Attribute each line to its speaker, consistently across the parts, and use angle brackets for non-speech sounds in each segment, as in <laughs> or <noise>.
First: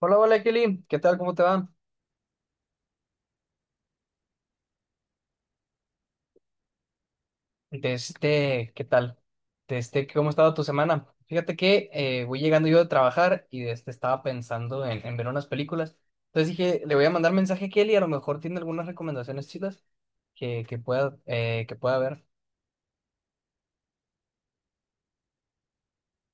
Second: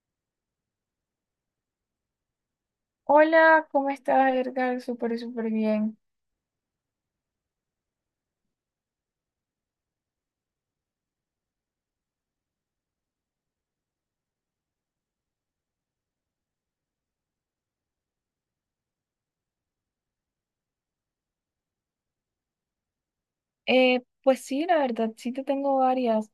Speaker 1: Hola, hola Kelly, ¿qué tal? ¿Cómo te va?
Speaker 2: Hola, ¿cómo estás, Edgar? Súper, súper bien.
Speaker 1: ¿Qué tal? ¿Cómo ha estado tu semana? Fíjate que voy llegando yo de trabajar y de este estaba pensando en ver unas películas. Entonces dije, le voy a mandar mensaje a Kelly, a lo mejor tiene algunas recomendaciones chidas que pueda, que pueda ver.
Speaker 2: Pues sí, la verdad, sí te tengo varias.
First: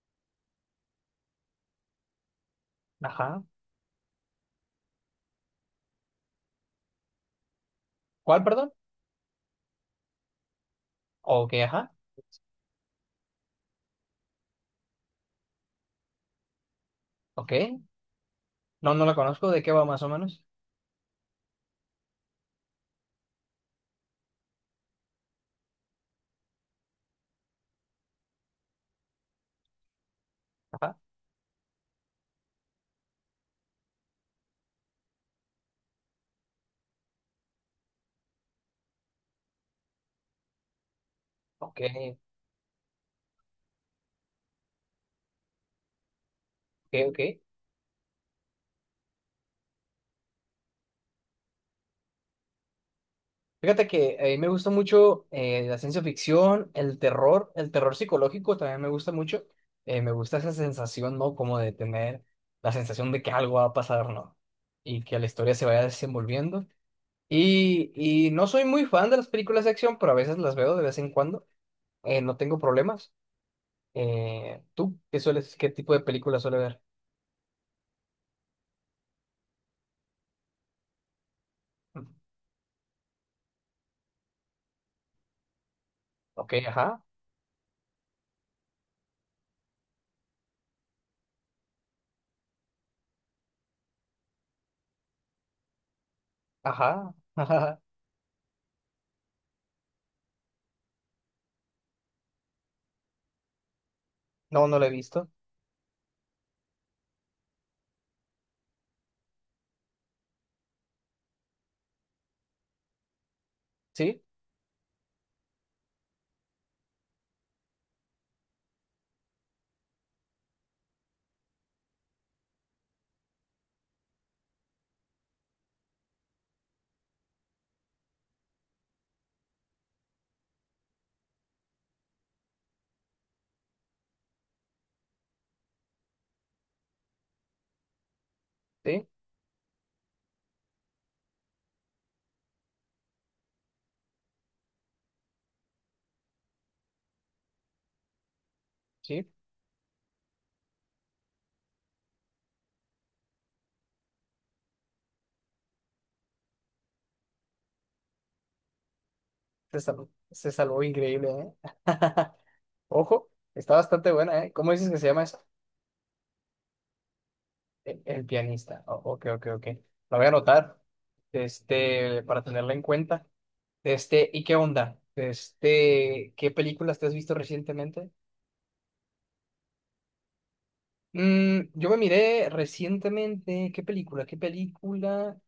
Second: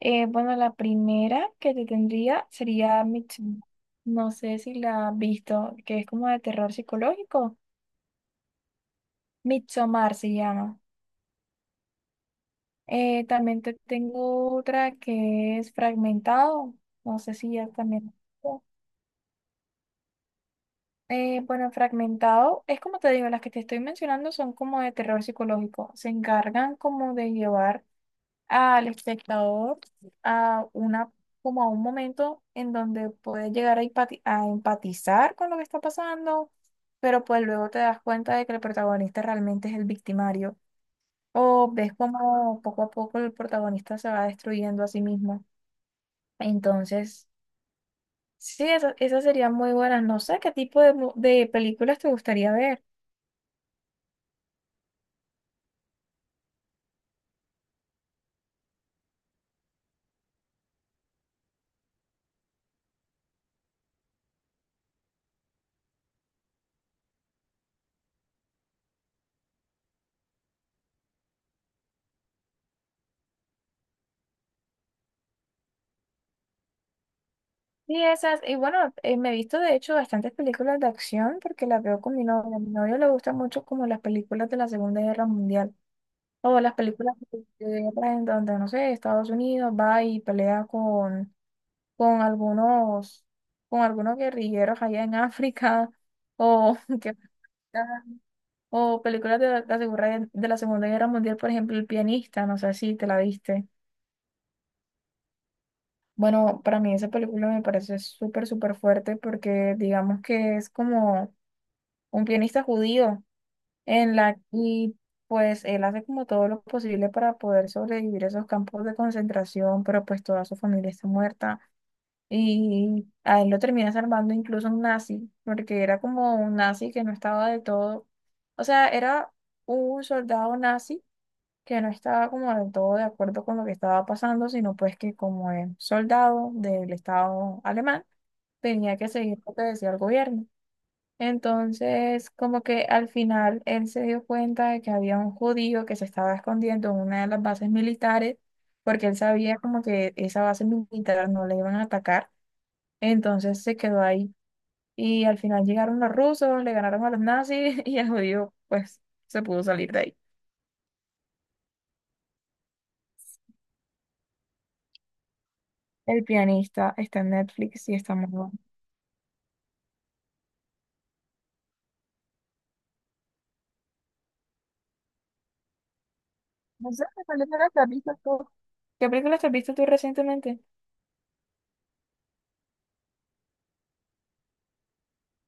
Speaker 2: Bueno, la primera que te tendría sería
Speaker 1: Ajá.
Speaker 2: Midsommar. No sé si la has visto, que es como de terror psicológico.
Speaker 1: ¿Cuál, perdón?
Speaker 2: Midsommar se llama.
Speaker 1: Ok, ajá.
Speaker 2: También te tengo otra que es Fragmentado. No sé
Speaker 1: Ok.
Speaker 2: si ya también.
Speaker 1: No, no la conozco. ¿De qué va más o menos?
Speaker 2: Bueno, Fragmentado es como te digo, las que te estoy mencionando son como de terror psicológico. Se encargan como de llevar al espectador a
Speaker 1: Ajá.
Speaker 2: una como a un momento en donde puedes llegar a empatizar con lo que está pasando, pero pues luego te das cuenta de que el protagonista realmente es el victimario o
Speaker 1: Ok,
Speaker 2: ves como poco a poco el protagonista se va destruyendo a sí mismo.
Speaker 1: ok,
Speaker 2: Entonces,
Speaker 1: ok.
Speaker 2: sí, esas serían muy buenas. No sé qué tipo de películas te gustaría ver.
Speaker 1: Fíjate que a mí me gusta mucho la ciencia ficción, el terror psicológico también me gusta mucho. Me gusta esa sensación, ¿no? Como de tener la sensación de que algo va a pasar, ¿no? Y que la historia se vaya desenvolviendo. Y no soy muy fan de las películas de acción, pero a veces las veo de vez en cuando. No tengo problemas. ¿Tú qué sueles, qué tipo de películas suele ver?
Speaker 2: Sí, esas, y bueno, me he visto de hecho bastantes películas de acción porque las veo con mi novio. A mi novio le gustan mucho como las películas de la Segunda Guerra Mundial
Speaker 1: Ok,
Speaker 2: o las
Speaker 1: ajá,
Speaker 2: películas de guerra en donde, no sé, Estados Unidos va y pelea con algunos, con algunos guerrilleros allá en África o, <laughs>
Speaker 1: ajá, <laughs> ajá.
Speaker 2: o películas de la Segunda Guerra Mundial, por ejemplo, El Pianista, no sé si te la viste.
Speaker 1: No, no lo he visto.
Speaker 2: Bueno, para mí esa película me parece súper, súper fuerte porque digamos que es como un pianista judío, en
Speaker 1: Sí,
Speaker 2: la y pues él hace como todo lo posible para poder sobrevivir a esos campos de concentración, pero pues toda su familia está muerta y a él lo termina salvando incluso un nazi, porque era como un nazi que no estaba de todo, o sea, era un soldado nazi que no estaba como del todo de acuerdo con lo que estaba pasando, sino pues que como es soldado del Estado alemán, tenía
Speaker 1: sí,
Speaker 2: que seguir lo que decía el gobierno. Entonces, como que al final él se dio cuenta de que había un judío que se estaba escondiendo en una de las bases militares, porque él
Speaker 1: sí.
Speaker 2: sabía como que esa base militar no le iban a atacar. Entonces se quedó ahí. Y al final llegaron los rusos, le ganaron a los nazis <laughs> y el judío pues se pudo salir de ahí.
Speaker 1: Se salvó increíble, ¿eh? <laughs> Ojo, está bastante buena, ¿eh? ¿Cómo dices que se llama eso?
Speaker 2: El Pianista está en Netflix y
Speaker 1: El,
Speaker 2: está
Speaker 1: el
Speaker 2: muy bueno.
Speaker 1: pianista. Ok, ok, ok. La voy a anotar, este, para tenerla en cuenta. Este, ¿y qué onda? Este, ¿qué
Speaker 2: No
Speaker 1: películas
Speaker 2: sé,
Speaker 1: te has
Speaker 2: ¿qué
Speaker 1: visto
Speaker 2: película te has
Speaker 1: recientemente?
Speaker 2: visto tú? ¿Qué película te has visto tú recientemente?
Speaker 1: Mm, yo me miré recientemente, ¿qué película? ¿Qué película?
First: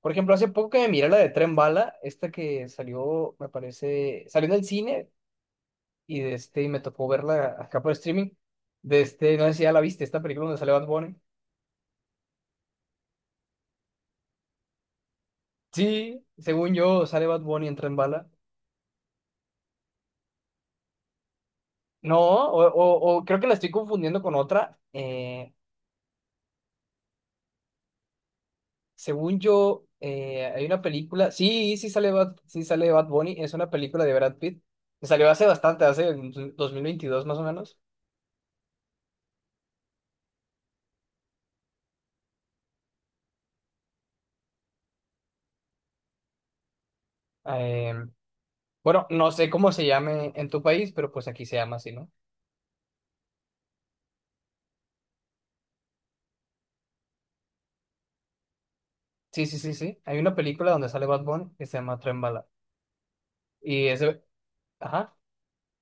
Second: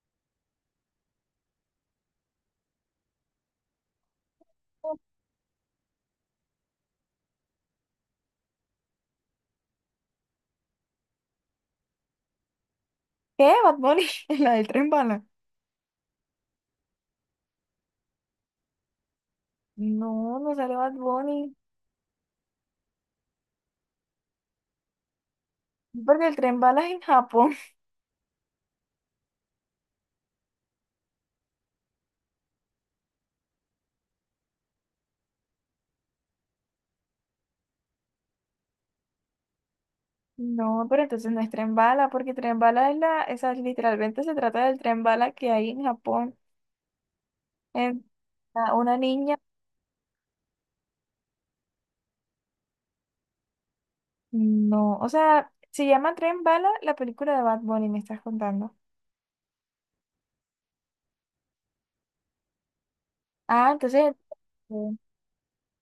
Speaker 1: Por ejemplo, hace poco que me miré la de Tren Bala, esta que salió, me parece, salió en el cine, y de este, y me tocó verla acá por streaming. De este, no sé si ya la viste, esta película donde sale Bad Bunny.
Speaker 2: ¿Qué? Bad Bunny, <laughs> la del tren bala.
Speaker 1: Sí, según yo, sale Bad Bunny, entra en bala.
Speaker 2: No, no sale Bad Bunny.
Speaker 1: No, o creo que la estoy confundiendo con otra.
Speaker 2: Porque el tren bala es en Japón.
Speaker 1: Según yo, hay una película. Sí, sí sale Bad Bunny. Es una película de Brad Pitt que salió hace bastante, hace en 2022 más o menos.
Speaker 2: No, pero entonces no es tren bala, porque tren bala esa literalmente se trata del tren bala que hay en Japón.
Speaker 1: Eh,
Speaker 2: En a una
Speaker 1: bueno, no
Speaker 2: niña,
Speaker 1: sé cómo se llame en tu país, pero pues aquí se llama así, ¿no?
Speaker 2: no, o sea, se llama Tren Bala la película de Bad Bunny, me estás contando.
Speaker 1: Sí, sí, sí, sí. Hay una película donde sale Bad Bunny que se llama Tren Bala.
Speaker 2: Ah,
Speaker 1: Y es,
Speaker 2: entonces.
Speaker 1: ajá,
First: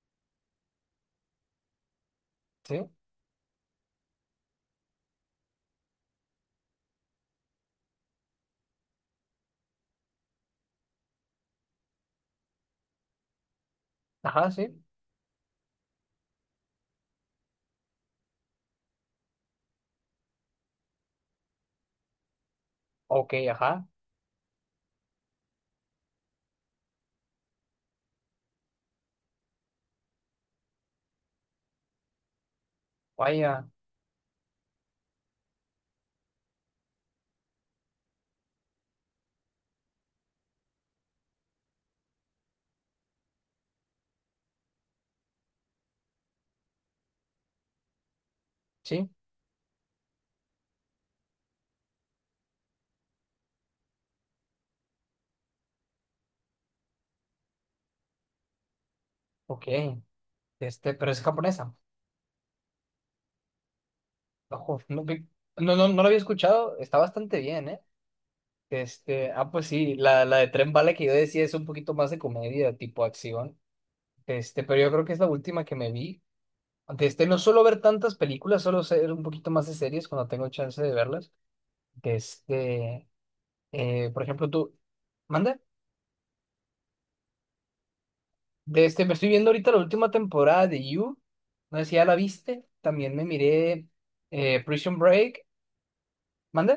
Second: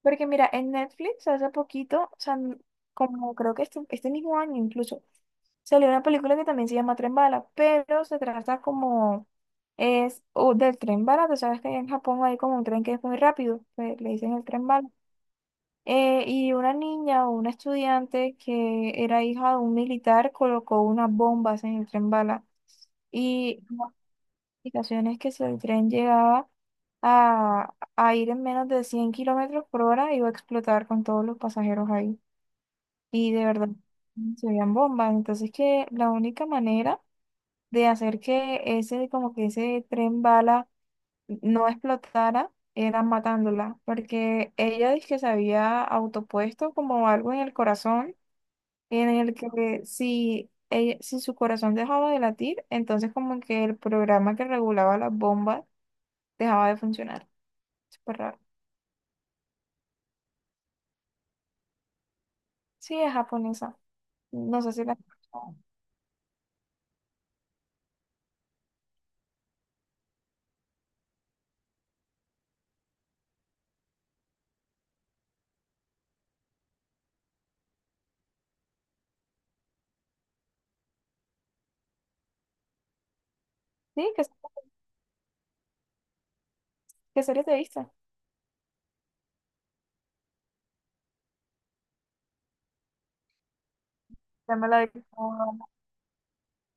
Speaker 2: Porque mira, en Netflix hace poquito, o sea,
Speaker 1: sí,
Speaker 2: como creo que este mismo año incluso, salió una película que también se llama Tren Bala, pero se trata como es o del tren bala, tú sabes que en Japón hay como un tren que es muy rápido, que le dicen el
Speaker 1: ajá,
Speaker 2: tren
Speaker 1: sí.
Speaker 2: bala. Y una niña o una estudiante que era hija de un militar colocó unas bombas en el tren bala.
Speaker 1: Ok,
Speaker 2: Y
Speaker 1: ajá.
Speaker 2: Ocasiones que si el tren llegaba a ir en menos de 100 km/h, iba a explotar con todos los pasajeros ahí. Y de
Speaker 1: Vaya,
Speaker 2: verdad, se veían bombas. Entonces que la única manera de hacer que ese, como que ese tren bala no explotara era matándola, porque ella dice que se había autopuesto como algo en el corazón,
Speaker 1: sí,
Speaker 2: en el que si, si su corazón dejaba de latir, entonces como que el programa que regulaba las bombas dejaba de funcionar. Súper raro.
Speaker 1: ok. Este, pero es japonesa.
Speaker 2: Sí, es japonesa. No sé
Speaker 1: Ojo,
Speaker 2: si la...
Speaker 1: no, no, no lo había escuchado. Está bastante bien, ¿eh? Este, ah, pues sí, la de Tren Bala que yo decía es un poquito más de comedia, tipo acción. Este, pero yo creo que es la última que me vi. Este, no suelo ver tantas películas, solo ser un poquito más de series cuando tengo chance de verlas. Este,
Speaker 2: Sí,
Speaker 1: por
Speaker 2: ¿qué,
Speaker 1: ejemplo, tú, ¿mande?
Speaker 2: qué serie te viste?
Speaker 1: De este, me estoy viendo ahorita la última temporada de You. No sé si ya la viste. También me miré
Speaker 2: Ya me la
Speaker 1: Prison
Speaker 2: vi
Speaker 1: Break.
Speaker 2: toda.
Speaker 1: ¿Mande?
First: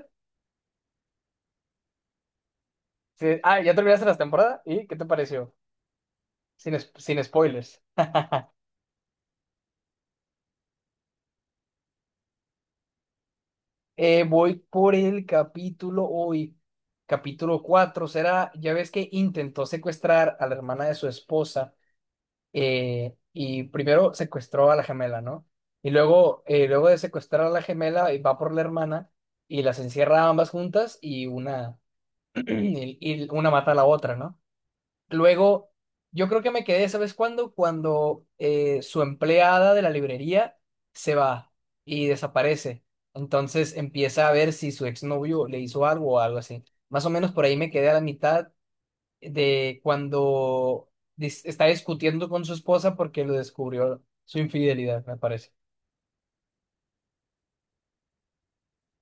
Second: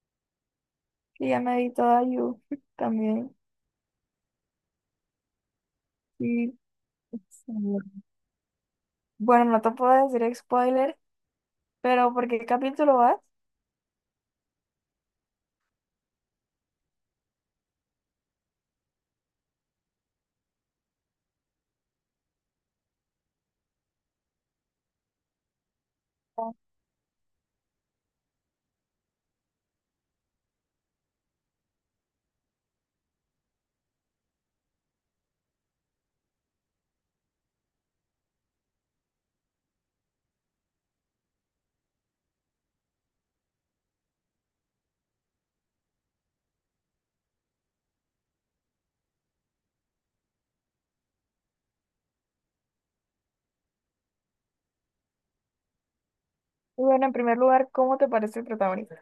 Speaker 2: Sí, ya me vi toda You <laughs>
Speaker 1: Sí,
Speaker 2: también.
Speaker 1: ah, ya terminaste la temporada. ¿Y qué te pareció?
Speaker 2: Sí.
Speaker 1: Sin spoilers.
Speaker 2: Sí. Bueno, no te puedo decir spoiler, pero ¿por qué capítulo vas?
Speaker 1: Voy por el capítulo hoy. Capítulo 4 será, ya ves que intentó secuestrar a la hermana de su esposa. Y primero secuestró a la gemela, ¿no? Y luego, luego de secuestrar a la gemela, va por la hermana y las encierra a ambas juntas y una mata a la otra, ¿no? Luego, yo creo que me quedé, ¿sabes cuándo? Cuando su empleada de la librería se va y desaparece. Entonces empieza a ver si su exnovio le hizo algo o algo así. Más o menos por ahí me quedé a la mitad de cuando está discutiendo con su esposa porque lo descubrió su infidelidad, me parece.
Speaker 2: Y bueno, en primer lugar, ¿cómo te parece el protagonista?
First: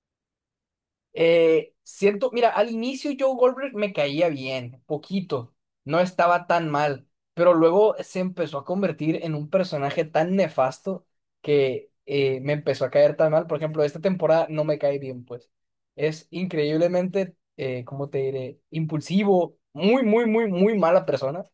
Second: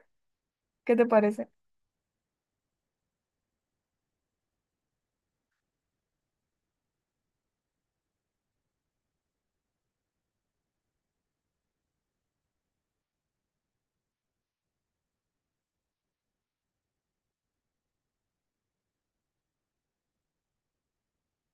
Speaker 2: ¿Qué te parece?
Speaker 1: Siento, mira, al inicio Joe Goldberg me caía bien, poquito, no estaba tan mal, pero luego se empezó a convertir en un personaje tan nefasto que me empezó a caer tan mal. Por ejemplo, esta temporada no me cae bien, pues. Es increíblemente, ¿cómo te diré? Impulsivo, muy, muy, muy, muy mala persona.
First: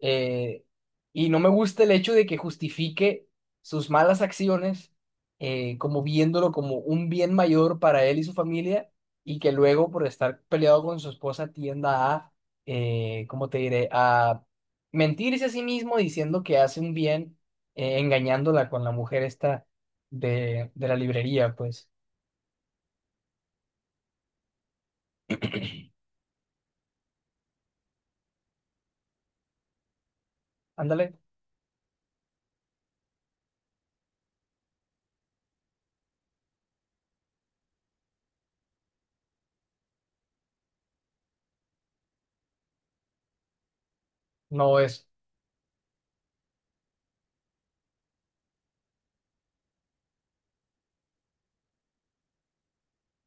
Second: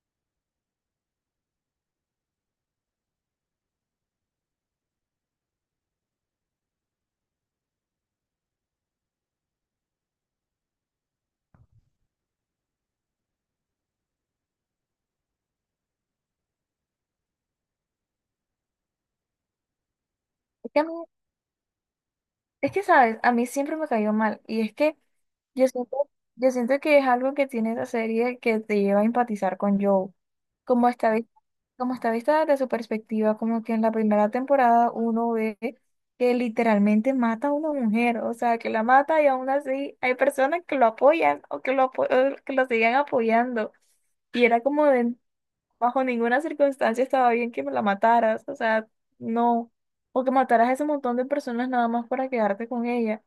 Speaker 1: Eh, y no me gusta el hecho de que justifique sus malas acciones como viéndolo como un bien mayor para él y su familia y que luego por estar peleado con su esposa tienda a, ¿cómo te diré?, a mentirse a sí mismo diciendo que hace un bien, engañándola con la mujer esta de,
Speaker 2: Es que a
Speaker 1: de
Speaker 2: mí
Speaker 1: la librería, pues,
Speaker 2: Es que, ¿sabes? A mí siempre me cayó mal. Y es que yo siento, yo siento que es algo que tiene esa serie que te lleva a empatizar con Joe. Como está,
Speaker 1: ándale,
Speaker 2: vis- como está vista desde su perspectiva, como que en la primera temporada uno ve que literalmente mata a una mujer. O sea, que la mata y aún así hay personas que lo apoyan o que lo sigan apoyando. Y era
Speaker 1: no
Speaker 2: como
Speaker 1: es,
Speaker 2: de, bajo ninguna circunstancia estaba bien que me la mataras, o sea, no, o que mataras a ese montón de personas nada más para quedarte con ella.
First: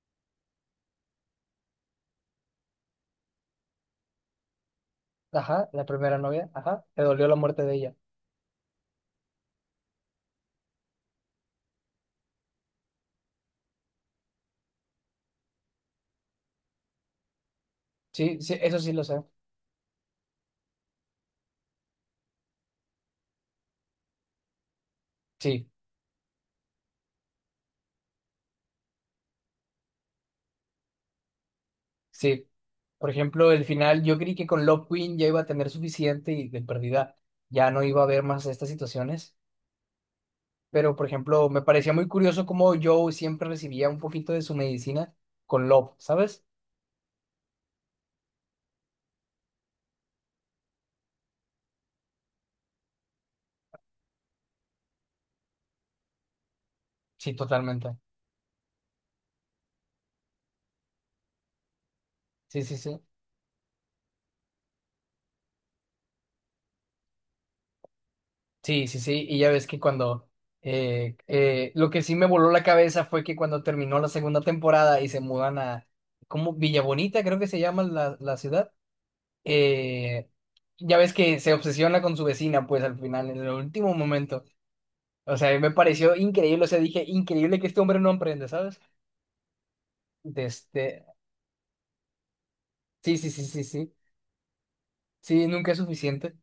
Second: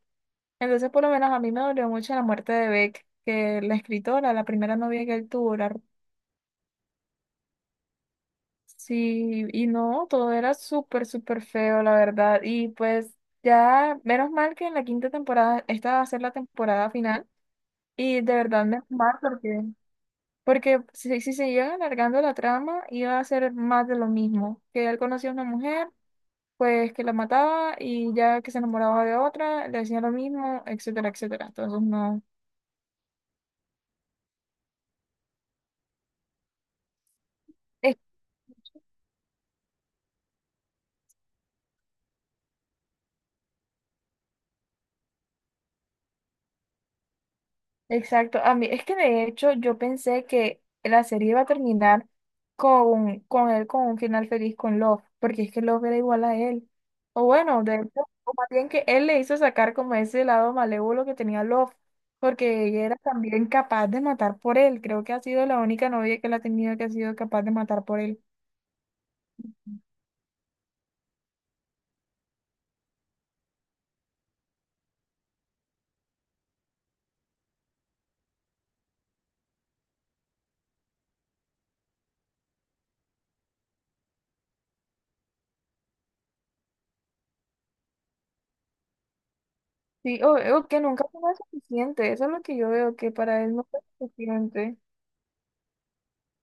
Speaker 2: Entonces, por lo menos a mí me dolió mucho la muerte de Beck, que la escritora, la primera novia que él tuvo,
Speaker 1: ajá,
Speaker 2: la-
Speaker 1: la primera novia, ajá, te dolió la muerte de ella.
Speaker 2: sí, y no, todo era súper, súper feo, la verdad, y pues ya, menos mal que en la quinta temporada, esta va a ser la temporada final, y de
Speaker 1: Sí, sí,
Speaker 2: verdad
Speaker 1: eso
Speaker 2: menos
Speaker 1: sí lo
Speaker 2: mal
Speaker 1: sé,
Speaker 2: porque... Porque si se llega alargando la trama, iba a ser más de lo mismo, que él conoció a una
Speaker 1: sí,
Speaker 2: mujer, pues que la mataba y ya que se enamoraba de otra, le decía lo mismo, etcétera, etcétera. Entonces no.
Speaker 1: sí. Por ejemplo, el final, yo creí que con Love Queen ya iba a tener suficiente y de perdida ya no
Speaker 2: Es-
Speaker 1: iba a haber más estas situaciones. Pero, por ejemplo, me parecía muy curioso cómo Joe siempre recibía un poquito de su medicina con Love, ¿sabes?
Speaker 2: Exacto, a mí es que de hecho yo pensé que la serie iba a terminar con él con un final feliz con Love, porque es que Love era igual a él. O
Speaker 1: Sí,
Speaker 2: bueno, de hecho,
Speaker 1: totalmente.
Speaker 2: o más bien que él le hizo sacar como ese lado malévolo que tenía Love,
Speaker 1: Sí,
Speaker 2: porque
Speaker 1: sí,
Speaker 2: ella era
Speaker 1: sí.
Speaker 2: también capaz de matar por él. Creo que ha sido la única novia que él ha tenido que ha sido capaz de matar por él.
Speaker 1: Sí, sí, sí. Y ya ves que cuando... lo que sí me voló la cabeza fue que cuando terminó la segunda temporada y se mudan a... ¿Cómo? Villa Bonita, creo que se llama la ciudad. eh, ya ves que se obsesiona con su vecina, pues al final, en el último momento. O sea, me pareció increíble. O sea, dije, increíble que este hombre no aprende, ¿sabes?
Speaker 2: Sí,
Speaker 1: De
Speaker 2: o que nunca
Speaker 1: este...
Speaker 2: fue suficiente, eso es lo que yo veo, que
Speaker 1: Sí, sí,
Speaker 2: para
Speaker 1: sí,
Speaker 2: él
Speaker 1: sí,
Speaker 2: no fue
Speaker 1: sí.
Speaker 2: suficiente.
Speaker 1: Sí, nunca es suficiente.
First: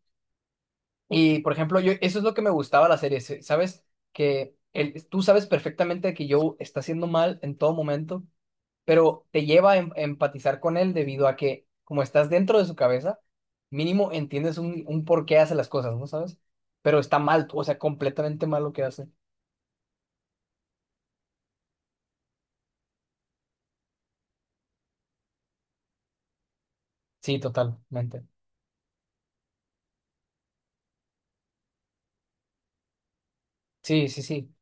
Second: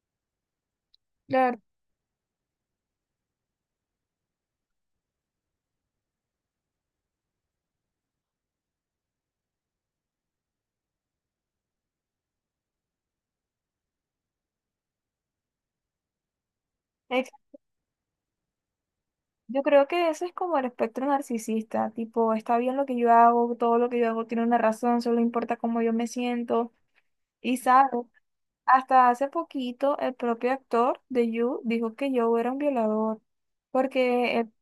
Speaker 1: Y por
Speaker 2: Claro,
Speaker 1: ejemplo, yo eso es lo que me gustaba de la serie, ¿sabes? Que el, tú sabes perfectamente que Joe está haciendo mal en todo momento, pero te lleva a empatizar con él debido a que, como estás dentro de su cabeza, mínimo entiendes un por qué hace las cosas, ¿no sabes? Pero está
Speaker 2: ex-
Speaker 1: mal, o sea, completamente mal lo que hace.
Speaker 2: yo creo que ese es como el espectro narcisista, tipo, está bien lo que yo hago, todo lo que yo hago tiene una razón, solo importa cómo yo me siento,
Speaker 1: Sí,
Speaker 2: y sabe.
Speaker 1: totalmente.
Speaker 2: Hasta hace poquito, el propio actor de You dijo que Joe era un violador,
Speaker 1: Sí, sí,
Speaker 2: porque él,
Speaker 1: sí.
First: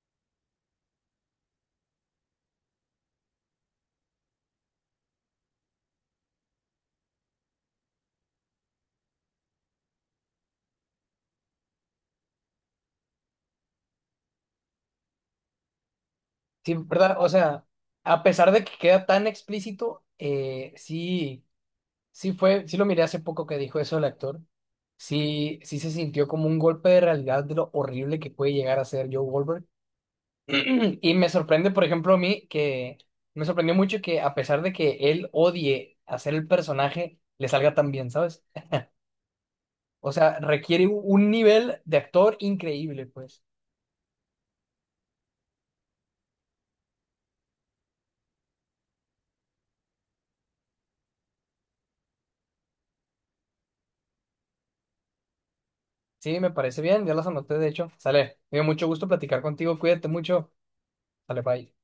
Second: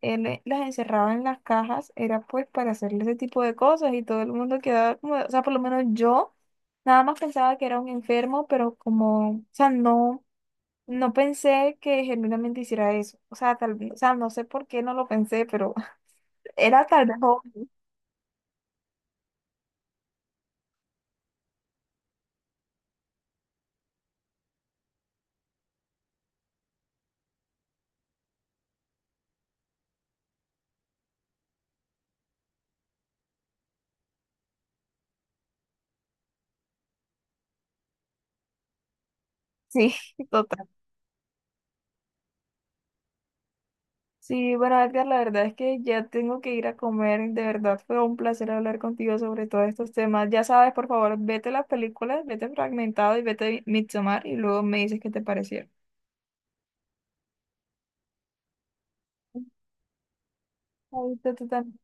Speaker 2: él las encerraba en las cajas, era pues para hacerle ese tipo de cosas y todo el mundo quedaba como, o sea, por lo menos yo nada más pensaba que era un enfermo, pero como, o sea, no, no pensé que genuinamente hiciera eso. O sea, tal vez, o sea, no sé por qué no lo pensé, pero <laughs>
Speaker 1: Sí,
Speaker 2: era tal
Speaker 1: ¿verdad?
Speaker 2: vez,
Speaker 1: O sea,
Speaker 2: joven.
Speaker 1: a pesar de que queda tan explícito, sí. Sí lo miré hace poco que dijo eso el actor. Sí, sí se sintió como un golpe de realidad de lo horrible que puede llegar a ser Joe Goldberg. <clears throat> Y me sorprende, por ejemplo, a mí que me sorprendió mucho que a pesar de que él odie hacer el personaje, le salga tan bien, ¿sabes?
Speaker 2: Sí,
Speaker 1: O
Speaker 2: <laughs>
Speaker 1: sea,
Speaker 2: total.
Speaker 1: requiere un nivel de actor increíble, pues.
Speaker 2: Sí, bueno, Edgar, la verdad es que ya tengo que ir a comer. De verdad fue un placer hablar contigo sobre todos estos temas. Ya sabes, por favor, vete las películas, vete Fragmentado y vete Midsommar y luego me dices qué te parecieron.
Speaker 1: Sí, me parece bien, ya las anoté, de hecho. Sale, me dio mucho gusto platicar contigo, cuídate mucho.
Speaker 2: Ahorita
Speaker 1: Sale,
Speaker 2: tú
Speaker 1: bye.
Speaker 2: también.